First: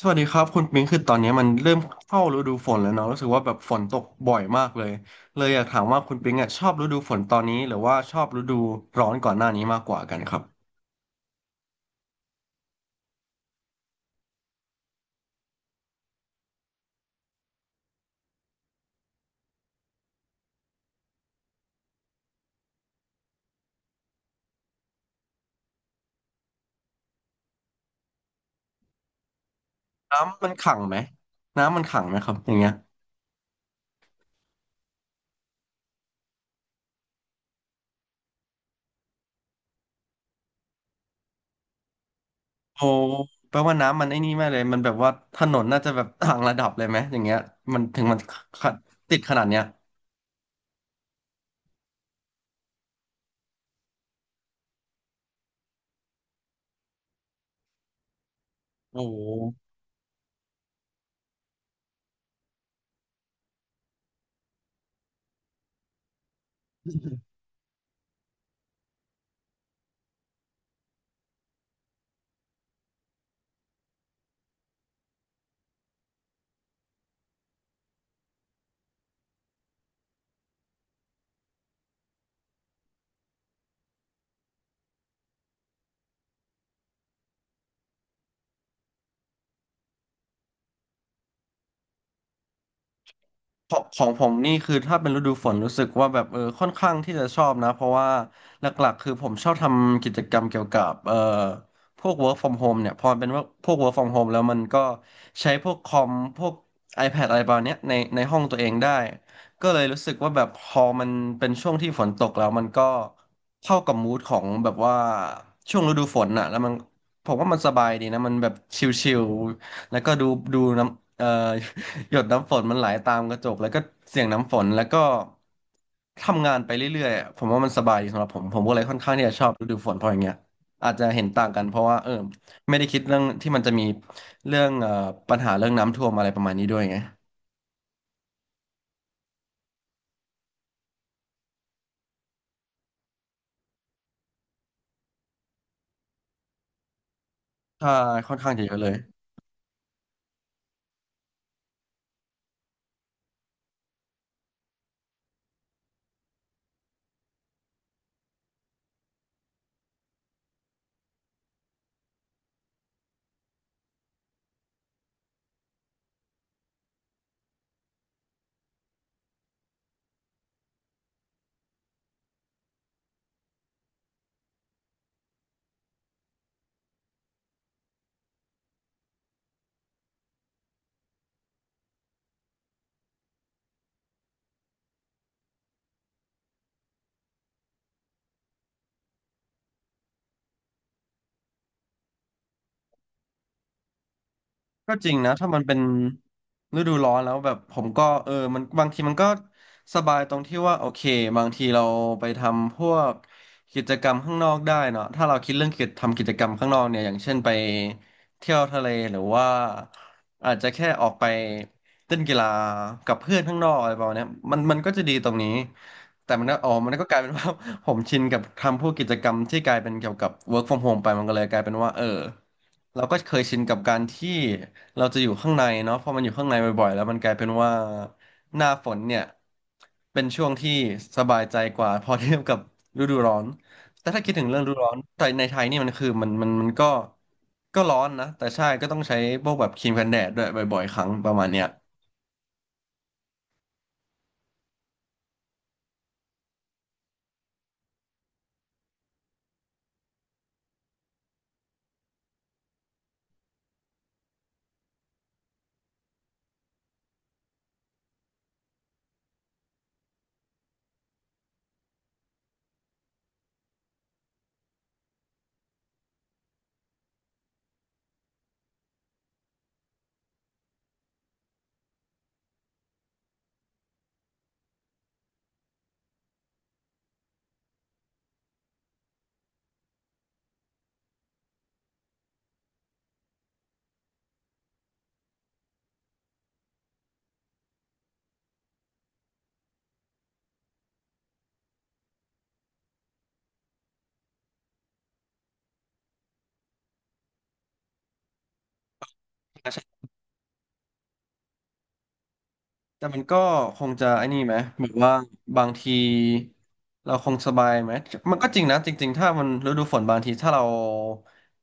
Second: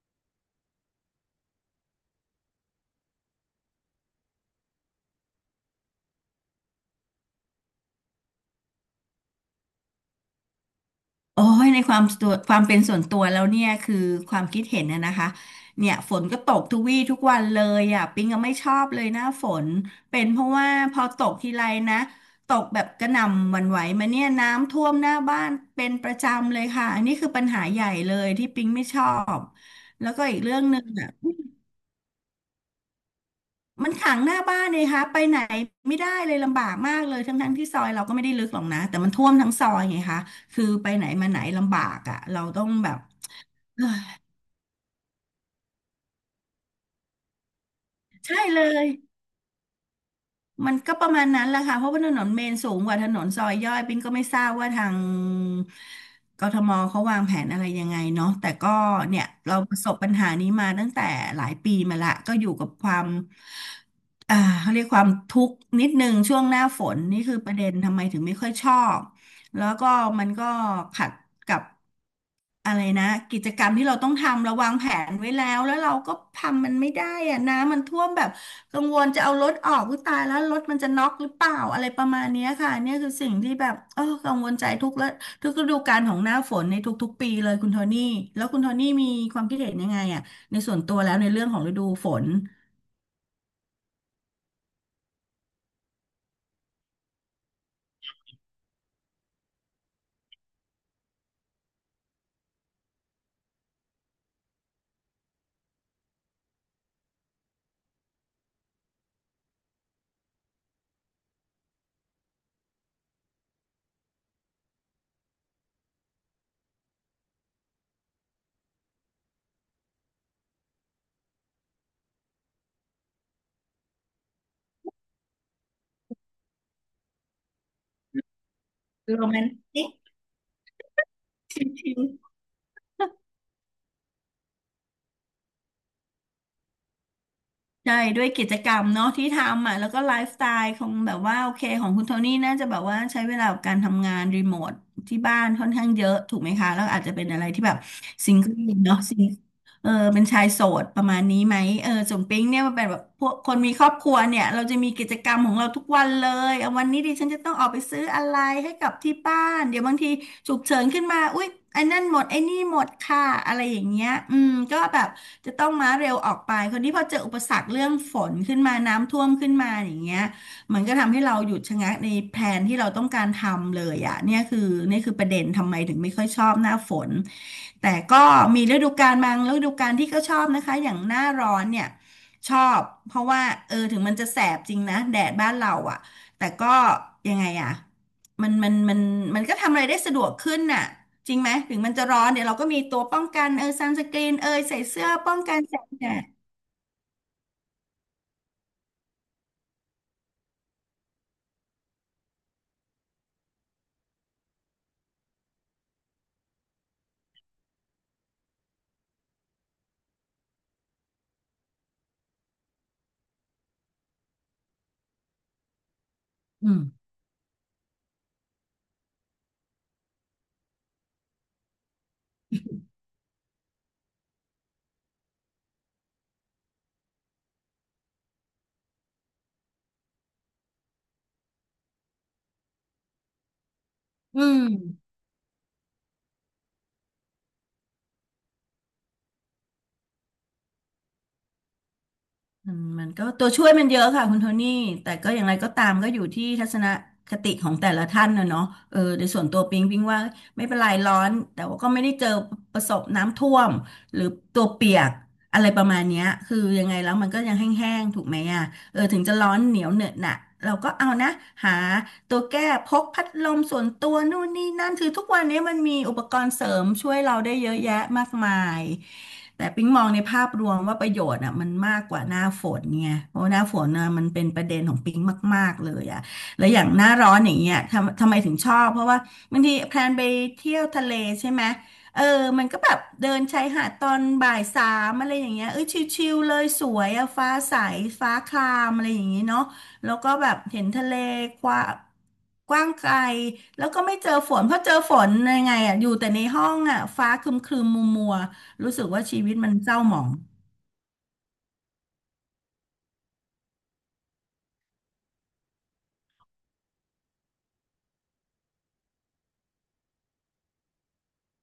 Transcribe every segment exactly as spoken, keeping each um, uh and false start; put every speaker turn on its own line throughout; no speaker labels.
สวัสดีครับคุณปิงคือตอนนี้มันเริ่มเข้าฤดูฝนแล้วเนาะรู้สึกว่าแบบฝนตกบ่อยมากเลยเลยอยากถามว่าคุณปิงอ่ะชอบฤดูฝนตอนนี้หรือว่าชอบฤดูร้อนก่อนหน้านี้มากกว่ากันครับ
โอ้ยในความตัวความเป็นส่วนตัวแล้วเนี่ยคือความคิดเห็นนะนะคะเนี่ยฝนก็ตกทุกวี่ทุกวันเลยอ่ะปิงก็ไม่ชอบเลยหน้าฝนเป็นเพราะว่าพอตกทีไรนะตกแบบกระหน่ำหวั่นไหวมาเนี่ยน้ำท่วมหน้าบ้านเป็นประจำเลยค่ะอันนี้คือปัญหาใหญ่เลยที่ปิงไม่ชอบแล้วก็อีก
น้ำมัน
เรื่อง
ขั
ห
ง
นึ่ง
ไหม
อ่ะ
น้ำมันขังไหมครับอย่างเงี้ย
มันขังหน้าบ้านเลยค่ะไปไหนไม่ได้เลยลำบากมากเลยทั้งๆที่ซอยเราก็ไม่ได้ลึกหรอกนะแต่มันท่วมทั้งซอยไงคะคือไปไหนมาไหนลำบากอ่ะเราต้อง
โอ้
แบบ
แปลว่าน้ำมันไอ้นี่แม่เลยมันแบบว่าถนนน่าจะแบบต่างระดับเลยไหมอย่างเงี้ยมันถึงมัน
ใช่เล
ขะ
ย
ติดขนาดเนี้ย
มันก็ประมาณนั้นแหละค่ะ เพราะว่าถนนเมนสูงกว่าถนนซอยย่อย ปิ้งก็ไม่ทราบว่าทางกทมเขาวางแผนอะไรยังไงเนาะแต่ก็
โอ้
เนี่ยเราประสบปัญหานี้มาตั้งแต่หลายปีมาละก็อยู่กับความอ่าเขาเรียกความทุกข์นิดนึงช่วงหน้าฝน นี่คือประเด็นทำไมถึงไม่ค่อยชอบ แล้วก็มันก็ขัดกับอะไรนะกิจกรรมที่เราต้องทำเราวางแผนไว้แล้วแล้วเราก็ทำมันไม่ได้อะน้ำมันท่วมแบบกังวลจะเอารถออกก็ตายแล้วรถมันจะน็อกหรือเปล่าอะไรประมาณเนี้ยค่ะเนี่ยคือสิ่งที่แบบเออกังวลใจทุกและทุกฤดูกาลของหน้าฝนในทุกๆปีเลยคุณโทนี่แล้วคุณโทนี่มีความคิดเห็นยังไงอะในส่วนตัวแล้วในเรื่องของฤดูฝน
ของของผมนี่คือถ้าเป็นฤดูฝนรู้สึกว่าแบบเออค่อนข้างที่จะชอบนะเพราะว่าหลักๆคือผมชอบทำกิจกรรมเกี่ยวกับเอ่อพวก work from home เนี่ยพอมันเป็นว่าพวก work from home แล้วมันก็ใช้พวกคอมพวก iPad อะไรประมาณเนี้ยในในห้องตัวเองได้ก็เลยรู้สึกว่าแบบพอมันเป็นช่วงที่ฝนตกแล้วมันก็เข้ากับมูดของแบบว่าช่วงฤดูฝนน่ะแล้วมันผมว่ามันสบายดีนะมันแบบชิลๆแล้วก็ดูดูน้ำเอ่อ หยดน้ำฝนมันไหลตามกระจกแล้วก็เสียงน้ำฝนแล้วก็ทำงานไปเรื่อยๆอะผมว่ามันสบายดีสำหรับผมผมก็เลยค่อนข้าง
โร
ที่จะ
แม
ช
น
อบฤดู
ติ
ฝนเพราะอย่างเงี้ยอาจจะเห็นต่างกันเพราะว่าเออ
ก
ไม่ได้คิดเรื่องที่มันจะมีเรื่องเอ่อปัญหาเรื่องน้ำท่วมอะไรประมาณนี้ด้วยไง
ใช่ด้วยกิจกรรมเนาะที่ทำอ่ะแล้วก็ไลฟ์สไตล์ของแบบว่าโอเคของคุณโทนี่น่าจะแบบว่าใช้เวลากับการทำงานรีโมทที่บ้านค่อนข้างเยอะถูกไหมคะแล้วอาจจะเป็นอะไรที่แบบ
ใช่
ซิ
ค่อ
ง
นข้า
เกิ
ง
ล
จะเยอะเลย
เนาะซิงเออเป็นชายโสดประมาณนี้ไหมเออส่วนปิ๊งเนี่ยมันเป็นแบบพวกคนมีครอบครัวเนี่ยเราจะมีกิจกรรมของเราทุกวันเลยเอาวันนี้ดิฉันจะต้องออกไปซื้ออะไรให้กับที่บ้านเดี๋ยวบางทีฉุกเฉินขึ้นมาอุ๊ยไอ้นั่นหมดไอ้นี่หมดค่ะอะไรอย่างเงี้ยอืมก็แบบ จะต้องม้าเร็วออกไปคราวนที่พอเจออุปสรรคเรื่องฝนขึ้นมาน้ำท่วมขึ้นมาอย่างเงี้ยมันก็ทำให้เราหยุดชะงักในแผนที่เราต้องการทำเลยอ่ะเนี่ยคือนี่คือประเด็นทำไมถึงไม่ค่อยชอบหน้าฝนแต่ก็มีฤดูกาลบางฤดูกาลที่ก็ชอบนะคะอย่างหน้าร้อนเนี่ยชอบเพราะว่าเออถึงมันจะแสบจริงนะแดดบ้านเราอ่ะแต่ก็ยังไงอ่ะมันมันมันมันก็ทำอะไรได้สะดวกขึ้นน่ะ จริงไหมถึงมันจะร้อนเดี๋ยวเราก็มีตัวป้องกันเออซันสกรีนเอยใส่
ก็
เสื้
จ
อ
ริงนะ
ป้อง
ถ้า
กั
มั
น
นเป็
แส
น
งแดด
ฤดูร้อนแล้วแบบผมก็เออมันบางทีมันก็สบายตรงที่ว่าโอเคบางทีเราไปทำพวกกิจกรรมข้างนอกได้เนาะถ้าเราคิดเรื่องกิจทำกิจกรรมข้างนอกเนี่ยอย่างเช่นไปเที่ยวทะเลหรือว่าอาจจะแค่ออกไปเล่นกีฬากับเพื่อนข้างนอกอะไรประมาณเนี้ยมันมันก็จะดีตรงนี้แต่มันก็
อื
อ๋อ
ม
มันก็กลายเป็น ว่า ผมชินกับทำพวกกิจกรรมที่กลายเป็นเกี่ยวกับ work from home ไปมันก็เลยกลายเป็นว่าเออเราก็เคยชินกับการที่ เราจะอยู่ข้างในเนาะพอมันอยู่ข้างในบ่อยๆแล้วมันกลายเป็นว่าหน้าฝนเนี่ยเป็นช่วงที่สบายใจกว่าพอเทียบกับฤดูร้อนแต่ถ้าคิด
อื
ถึงเรื่อง
ม
ฤดูร้อนแต่ในไทยนี่มันคือมันมันมันก็ก็ร้อนนะแต่ใช่ก็ต้องใช้พวกแบบครีมกันแดดด้วยบ่อยๆครั้งประมาณเนี้ย
มันมันก็ตัวช่วยมันเยอะค่ะคุณโทนี่แต่ก็อย่างไรก็ตามก็อยู่ที่ทัศนคติของแต่ละท่านนะเนาะเออโดยส่วนตัวปิงปิงว่าไม่เป็นไรร้อนแต่ว่าก็ไม่ได้เจอประสบน้ำท่วมหรือตัวเปียกอะไรประมาณเนี้ยคือยังไงแล้วมันก็ยังแห้งๆถูกไหมอ่ะ เออถึงจะร้อนเหนียวเหนอะหนะเราก็เอานะหาตัวแก้พกพัดลมส่วนตัวนู่นนี่นั่นคือทุกวันนี้มันมีอุปกรณ์เสริมช่วยเราได้เยอะแยะมากมายแต่ปิ๊งมองในภาพรวมว่าประโยชน์อ่ะมันมากกว่าหน้าฝนไงเพราะว่าหน้าฝนน่ะมันเป็นประเด็นของปิ๊งมากๆเลยอ่ะแล้วอย่างหน้าร้อนอย่างเงี้ยทำทำไมถึงชอบเพราะว่าบางทีแพลนไปเที่ยวทะเลใช่ไหม เออมันก็แบบเดินชายหาดตอนบ่ายสามอะไรอย่างเงี้ยเอ้ยชิลๆเลยสวยอะฟ้าใสฟ้าครามอะไรอย่างงี้เนาะแล้วก็แบบเห็นทะเลกว้างกว้างไกลแล้วก็ไม่เจอฝนเพราะเจอฝนยังไงอะอยู่แต่ในห้องอะฟ้าครึมๆมัวๆรู้สึกว่าชีวิตมันเศร้าหมอง
แต่มันก็คงจะไอ้นี่ไหมแบบว่าบางทีเราคงสบายไหมมันก็จริงนะจริงๆถ้ามันฤดูฝนบางทีถ้าเรา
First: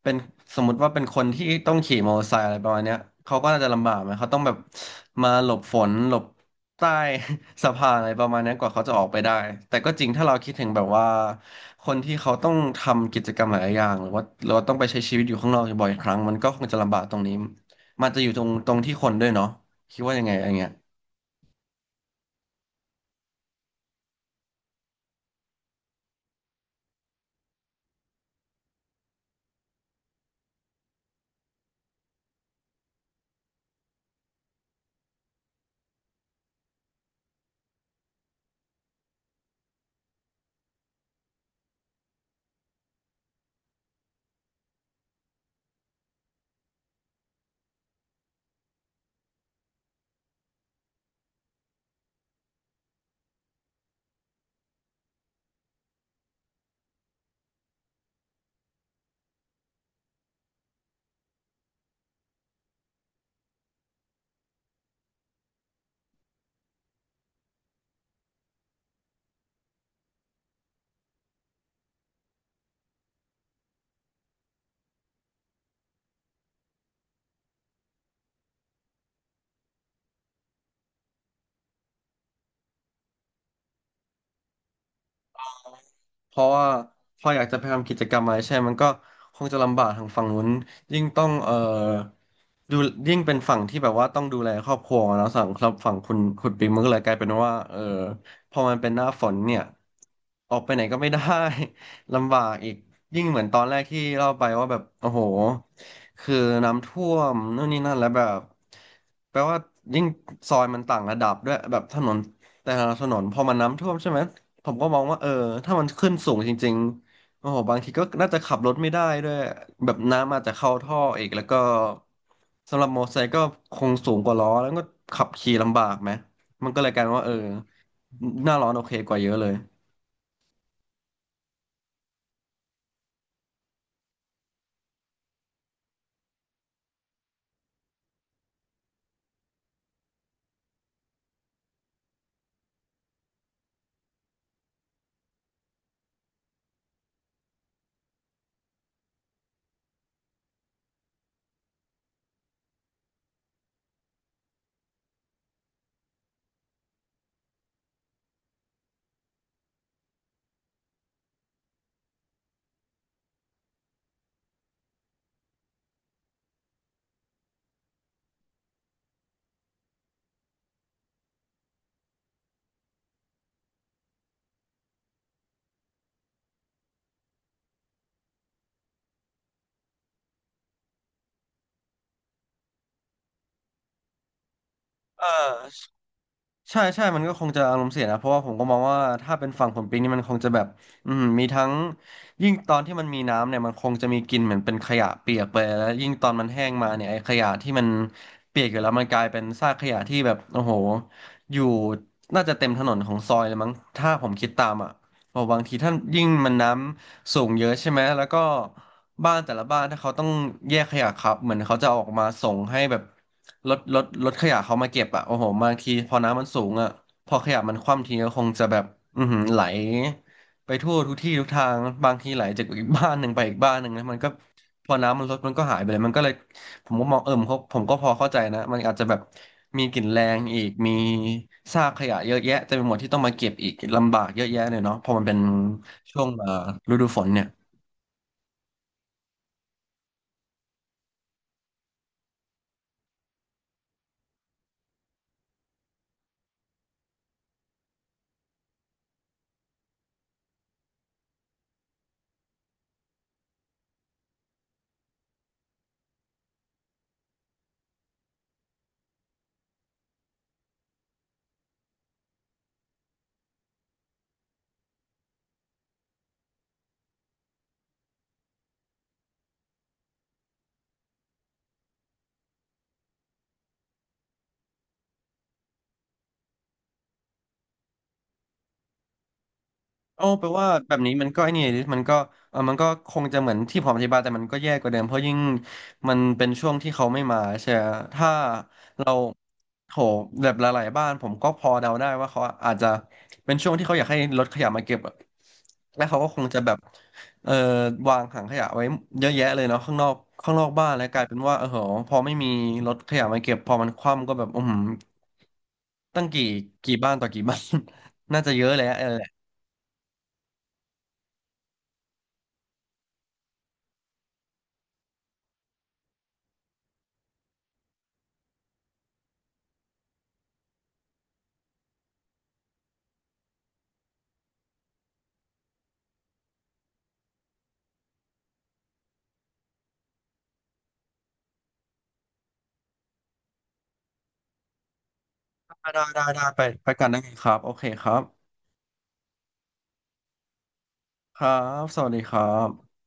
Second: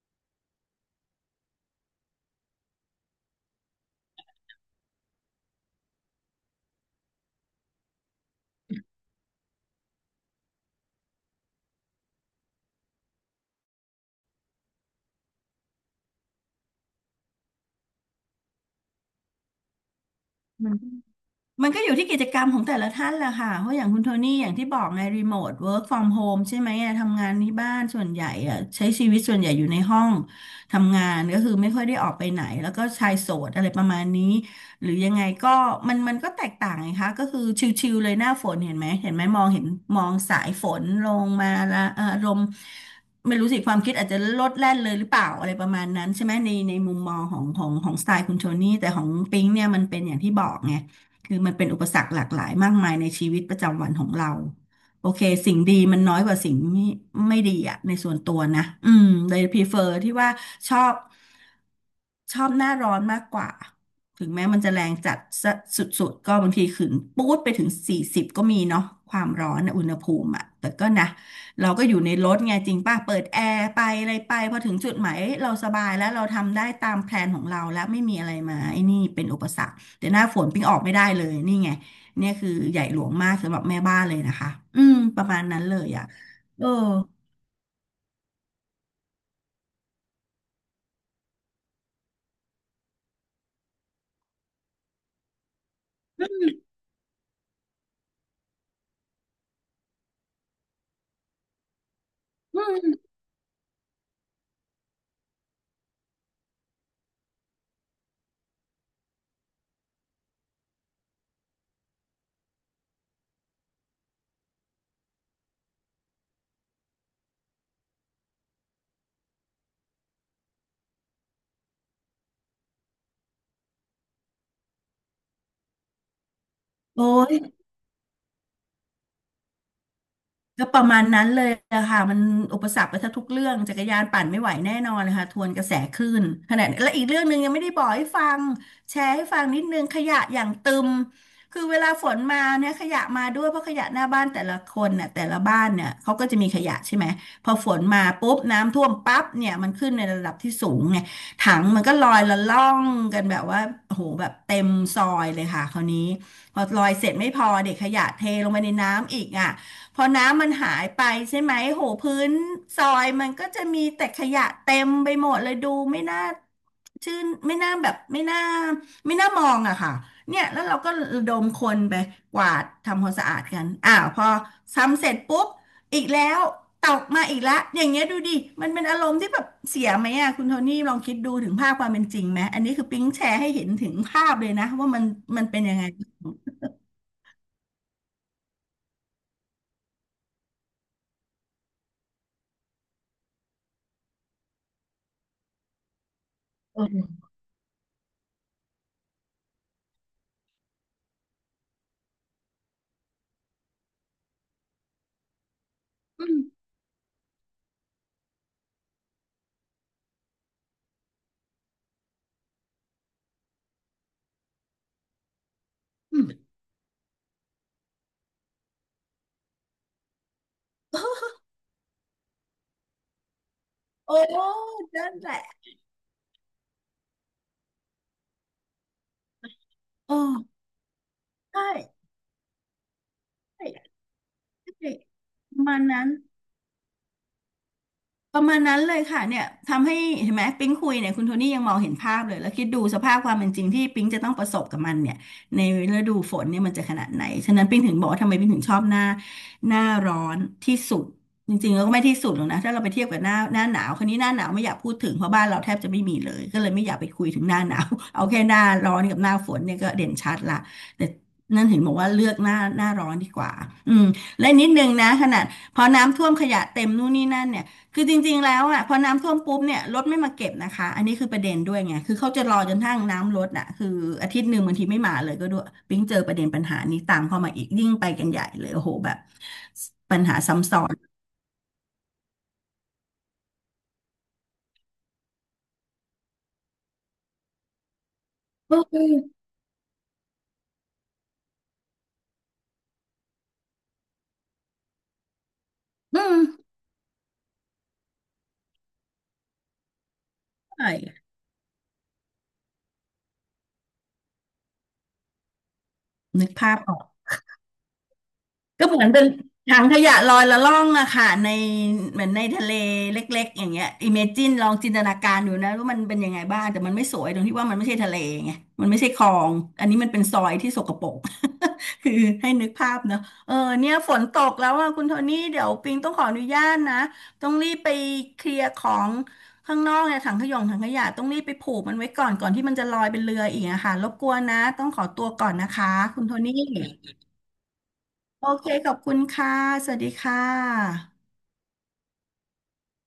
เป็นสมมติว่าเป็นคนที่ต้องขี่มอเตอร์ไซค์อะไรประมาณเนี้ยเขาก็น่าจะลำบากไหมเขาต้องแบบมาหลบฝนหลบใต้ สะพานอะไรประมาณนั้นกว่าเขาจะออกไปได้แต่ก็จริงถ้าเราคิดถึงแบบว่าคนที่เขาต้องทำกิจกรรมหลายอย่างหรือว่าเราต้องไปใช้ชีวิตอยู่ข้างนอกบ่อยครั้งมันก็คงจะลำบากตรงนี้มันจะอยู่ตรงตรงที่คนด้วยเนาะคิดว่ายังไงอะไรเงี้
มั
ย
น มันก็อยู่ที่กิจกรรมของแต่ละท่านแหละค่ะเพราะอย่างคุณโทนี่อย่างที่บอกไงรีโมทเวิร์กฟอร์มโฮมใช่ไหมอะทำงานที่บ้านส่วนใหญ่อะใช้ชีวิตส่วนใหญ่อยู่ในห้องทำงานก็คือไม่ค่อยได้ออกไปไหนแล้วก็ชายโสดอะไรประมาณนี้หรือยังไงก็มันมันก็แตกต่างไงคะก็คือชิลๆเลยหน้าฝนเห็นไหมเห็นไหมมองเห็นมองสายฝนลงมาละเอ่ออารมณ์ไม่รู้สิความคิดอาจจะลดแล่นเลยหรือเปล่าอะไรประมาณนั้นใช่ไหมในในมุมมองของของของสไตล์คุณโทนี่แต่ของปิงเนี่ยมันเป็นอย่างที่บอกไง คือมันเป็นอุปสรรคหลากหลายมากมายในชีวิตประจำวันของเราโอเคสิ่งดีมันน้อยกว่าสิ่งไม่ไม่ดีอะในส่วนตัวนะอืมเลยพรีเฟอร์ที่ว่าชอบชอบหน้าร้อนมากกว่าถึงแม้มันจะแรงจัดสะสุดๆก็บางทีขึ้นปู๊ดไปถึงสี่สิบก็มีเนาะความร้อนนะอุณหภูมิอะแต่ก็นะเราก็อยู่ในรถไงจริงป่ะเปิดแอร์ไปอะไรไปพอถึงจุดหมายเอ้ยเราสบายแล้วเราทำได้ตามแพลนของเราแล้วไม่มีอะไรมาไอ้นี่เป็นอุปสรรค แต่หน้าฝนปิ้งออกไม่ได้เลยนี่ไงเนี่ยคือใหญ่หลวงมากสำหรับแม่บ้านเลยนะคะอืมประมาณนั้นเลยอ่ะ
เพราะ
เอ
ว่า
อ
พออยากจะไปทำกิจกรรมอะไรใช่มันก็คงจะลำบากทางฝั่งนู้นยิ่งต้องเอ่อดูยิ่งเป็นฝั่งที่แบบว่าต้องดูแลครอบครัวแล้วสั่งครับฝั่งคุณคุณปิงมันก็เลยกลายเป็นว่าเออพอมันเป็นหน้าฝนเนี่ยออกไปไหนก็ไม่ได้ ลำบาก
อื
อีก
ม
ยิ่งเหมือนตอนแรกที่เล่าไปว่าแบบโอ้โหคือน้ำท่วมนู่นนี่นั่นแล้วแบบแปลว่ายิ่งซอยมันต่างระดับด้วยแบบถนนแต่ละถนนพอมันน้ำท่วมใช่ไหม ผมก็มองว่าเออถ้ามันขึ้นสูงจริงๆโอ้โหบางทีก็น่าจะขับรถไม่ได้ด้วยแบบน้ำอาจจะเข้าท่ออีกแล้วก็สำหรับมอเตอร์ไซค์ก็คงสูงกว่าล้อแล้วก็ขับขี่ลำบากไหมมันก็เลยกลา
โอ้
ยเป็นว่าเอ
ย
อหน้าร้อนโอเคกว่าเยอะเลย
ก็ประมาณนั้นเลยอะค่ะมันอุปสรรคไปแทงทุกเรื่องจักรยานปั่นไม่ไหวแน่นอนเลยค่ะทวนกระแสคลื่นขณะและอีกเรื่องหนึ่งยังไม่ได้บอกให้ฟังแชร์ให้ฟังนิดนึงขยะอย่างตึมคือเวลาฝนมาเนี่ยขยะมาด้วยเพราะขยะหน้าบ้านแต่ละคนเนี่ยแต่ละบ้านเนี่ยเขาก็จะมีขยะใช่ไหมพอฝนมาปุ๊บน้ำท่วมปั๊บเนี่ยมันขึ้นในระดับที่สูงไงถังมันก็ลอยละล่องกันแบบว่าโอ้โหแบบเต็มซอยเลยค่ะคราวนี้พอลอยเสร็จไม่พอเด็กขยะเทลงไปในน้ำอีกอ่ะ พอน้ำมันหายไปใช่ไหมโหพื้นซอยมันก็จะมีแต่ขยะเต็มไปหมดเลยดูไม่น่าชื่นไม่น่าแบบไม่น่าไม่น่ามองอะค่ะเนี่ยแล้วเราก็ระดมคนไปกวาดทำความสะอาดกันอ้าวพอทำเสร็จปุ๊บอีกแล้วตกมาอีกแล้วอย่างเงี้ยดูดิมันเป็นอารมณ์ที่แบบเสียไหมอะคุณโทนี่ลองคิดดูถึงภาพความเป็นจริงไหมอันนี้คือปิ๊งแชร์ให้เห็นถึงภาพเลยนะว่ามัน
เอ
มันเป็นยังไง
อ ใช่ใช่ มันก็คงจะอารมณ์เสียนะ เพราะว่าผมก็มองว่าถ้าเป็นฝั่งผลปิงนี่มันคงจะแบบอืมมีทั้งยิ่งตอนที่มันมีน้ำเนี่ยมันคงจะมีกลิ่นเหมือนเป็นขยะเปียกไปแล้วยิ่งตอนมันแห้งมาเนี่ยไอ้ขยะที่มันเปียกอยู่แล้วมันกลายเป็นซากขยะที่แบบโอ้โหอยู่น่าจะเต็มถนนของซอยเลยมั้งถ้าผมคิดตามอ่ะเพราะบางทีท่านยิ่
อื
ง
ม
มันน้ำสูงเยอะใช่ไหมแล้วก็บ้านแต่ละบ้านถ้าเขาต้องแยกขยะครับเหมือนเขาจะเอาออกมาส่งให้แบบ รถรถรถขยะเขามาเก็บอ่ะโอ้โหบางทีพอ
อืม
น้ำมันสูงอ่ะพอขยะมันคว่ำทีก็คงจะแบบอือหือไหลไปทั่วทุกที่ทุก ทางบางทีไหลจากอีกบ้านหนึ่งไปอีกบ้านหนึ่งนะ
โอ้
มันก็พอ
นั่น
น้ำมัน
แห
ลด
ละ
มันก็หายไปเลยมันก็เลยผมก็มองเออผมก็ผมก็พอเข้าใจนะมันอาจจะแบบมีกลิ่น
เอ
แร
อ
งอีกมี
ใช่
ซากขยะเยอะแยะเต็มไปหมดที่ต้องมาเก็บอีก
ใช่
ลำบากเยอะแยะเลย
ใช่
เนาะพอมันเป็น
ประมาณนั้น
ช่วงเอ่อฤดูฝนเนี่ย
ประมาณนั้นเลยค่ะเนี่ยทำให้เห็นไหมปิ๊งคุยเนี่ยคุณโทนี่ยังมองเห็นภาพเลยแล้วคิดดูสภาพความเป็นจริงที่ปิ๊งจะต้องประสบกับมันเนี่ยในฤดูฝนเนี่ยมันจะขนาดไหนฉะนั้นปิ๊งถึงบอกว่าทำไมปิ๊งถึงชอบหน้าหน้าร้อนที่สุดจริงๆแล้วก็ไม่ที่สุดหรอกนะถ้าเราไปเทียบกับหน้าหน้าหนาวคนนี้หน้าหนาวไม่อยากพูดถึงเพราะบ้านเราแทบจะไม่มีเลยก็เลยไม่อยากไปคุยถึงหน้าหนาวเอาแค่หน้าร้อนกับหน้าฝนเนี่ยก็เด่นชัดละแต่นั่นถึงบอกว่าเลือกหน้าหน้าร้อนดีกว่าอืมและนิดนึงนะขนาดพอน้ำท่วมขยะเต็มนู่นนี่นั่นเนี่ย คือจริงๆแล้วอ่ะพอน้ำท่วมปุ๊บเนี่ยรถไม่มาเก็บนะคะอันนี้คือประเด็นด้วยไงคือเขาจะรอจนทั้งน้ำลดอ่ะคืออาทิตย์หนึ่งบางทีไม่มาเลยก็ด้วยปิ๊งเจอประเด็นปัญหานี้ตามเข้ามาอีกยิ่งไปกันใหญ่เลยโอ้โหแบบ
โอ้
สอะ
แปลว่า
ซ้
แบบนี้มันก็ไอ้นี่ดิมันก็เออมันก็คงจะเหมือนที่ผมอธิบายแต่มันก็แย่กว่าเดิมเพราะยิ่งมันเป็นช่วงที่เขาไม่มาใช่ไหมถ้า
ำอื
เรา
ม
โถแบบหลายๆบ้านผมก็พอเดาได้ว่าเขาอาจจะเป็นช่วงที่เขาอยากให้รถขยะมาเก็บอะและเขา
อื
ก็คงจะ
ม
แบบเออวางถังขยะไว้เยอะแยะเลยเนาะข้างนอกข้างนอกบ้า
ใช่
นแล้วกลายเป็นว่าเออโหพอไม่มีรถขยะมาเก็บพอมันคว่ำก็แบบอืมตั้งกี่
นึกภาพอ
กี่
อก
บ้านต่อกี่บ้าน น่าจะเยอะแล้
ก็
ว
เหมือนเป็นถังขยะลอยละล่องอะค่ะในเหมือนในทะเลเล็กๆอย่างเงี้ยอิเมจินลองจินตนาการดูนะว่ามันเป็นยังไงบ้างแต่มันไม่สวยตรงที่ว่ามันไม่ใช่ทะเลไงมันไม่ใช่คลองอันนี้มันเป็นซอยที่สกปรก คือให้นึกภาพเนาะเออเนี่ยฝนตกแล้วอะคุณโทนี่เดี๋ยวปิงต้องขออนุญาตนะต้องรีบไปเคลียร์ของข้างนอกเนี่ยถังขยงถังขยะต้องรีบไปผูกมันไว้ก่อนก่อนที่มันจะลอยเป็นเรืออีกอะค่ะรบกวนนะต้องขอตัวก่อนนะคะ
ได้ได้
คุ
ได้
ณโท
ได้
นี่
ไปไปกันได้ไงครับโอเคครับ
โอเคขอบคุณค่ะ สวัสดีค่ะ
ครับสวัสดีครับ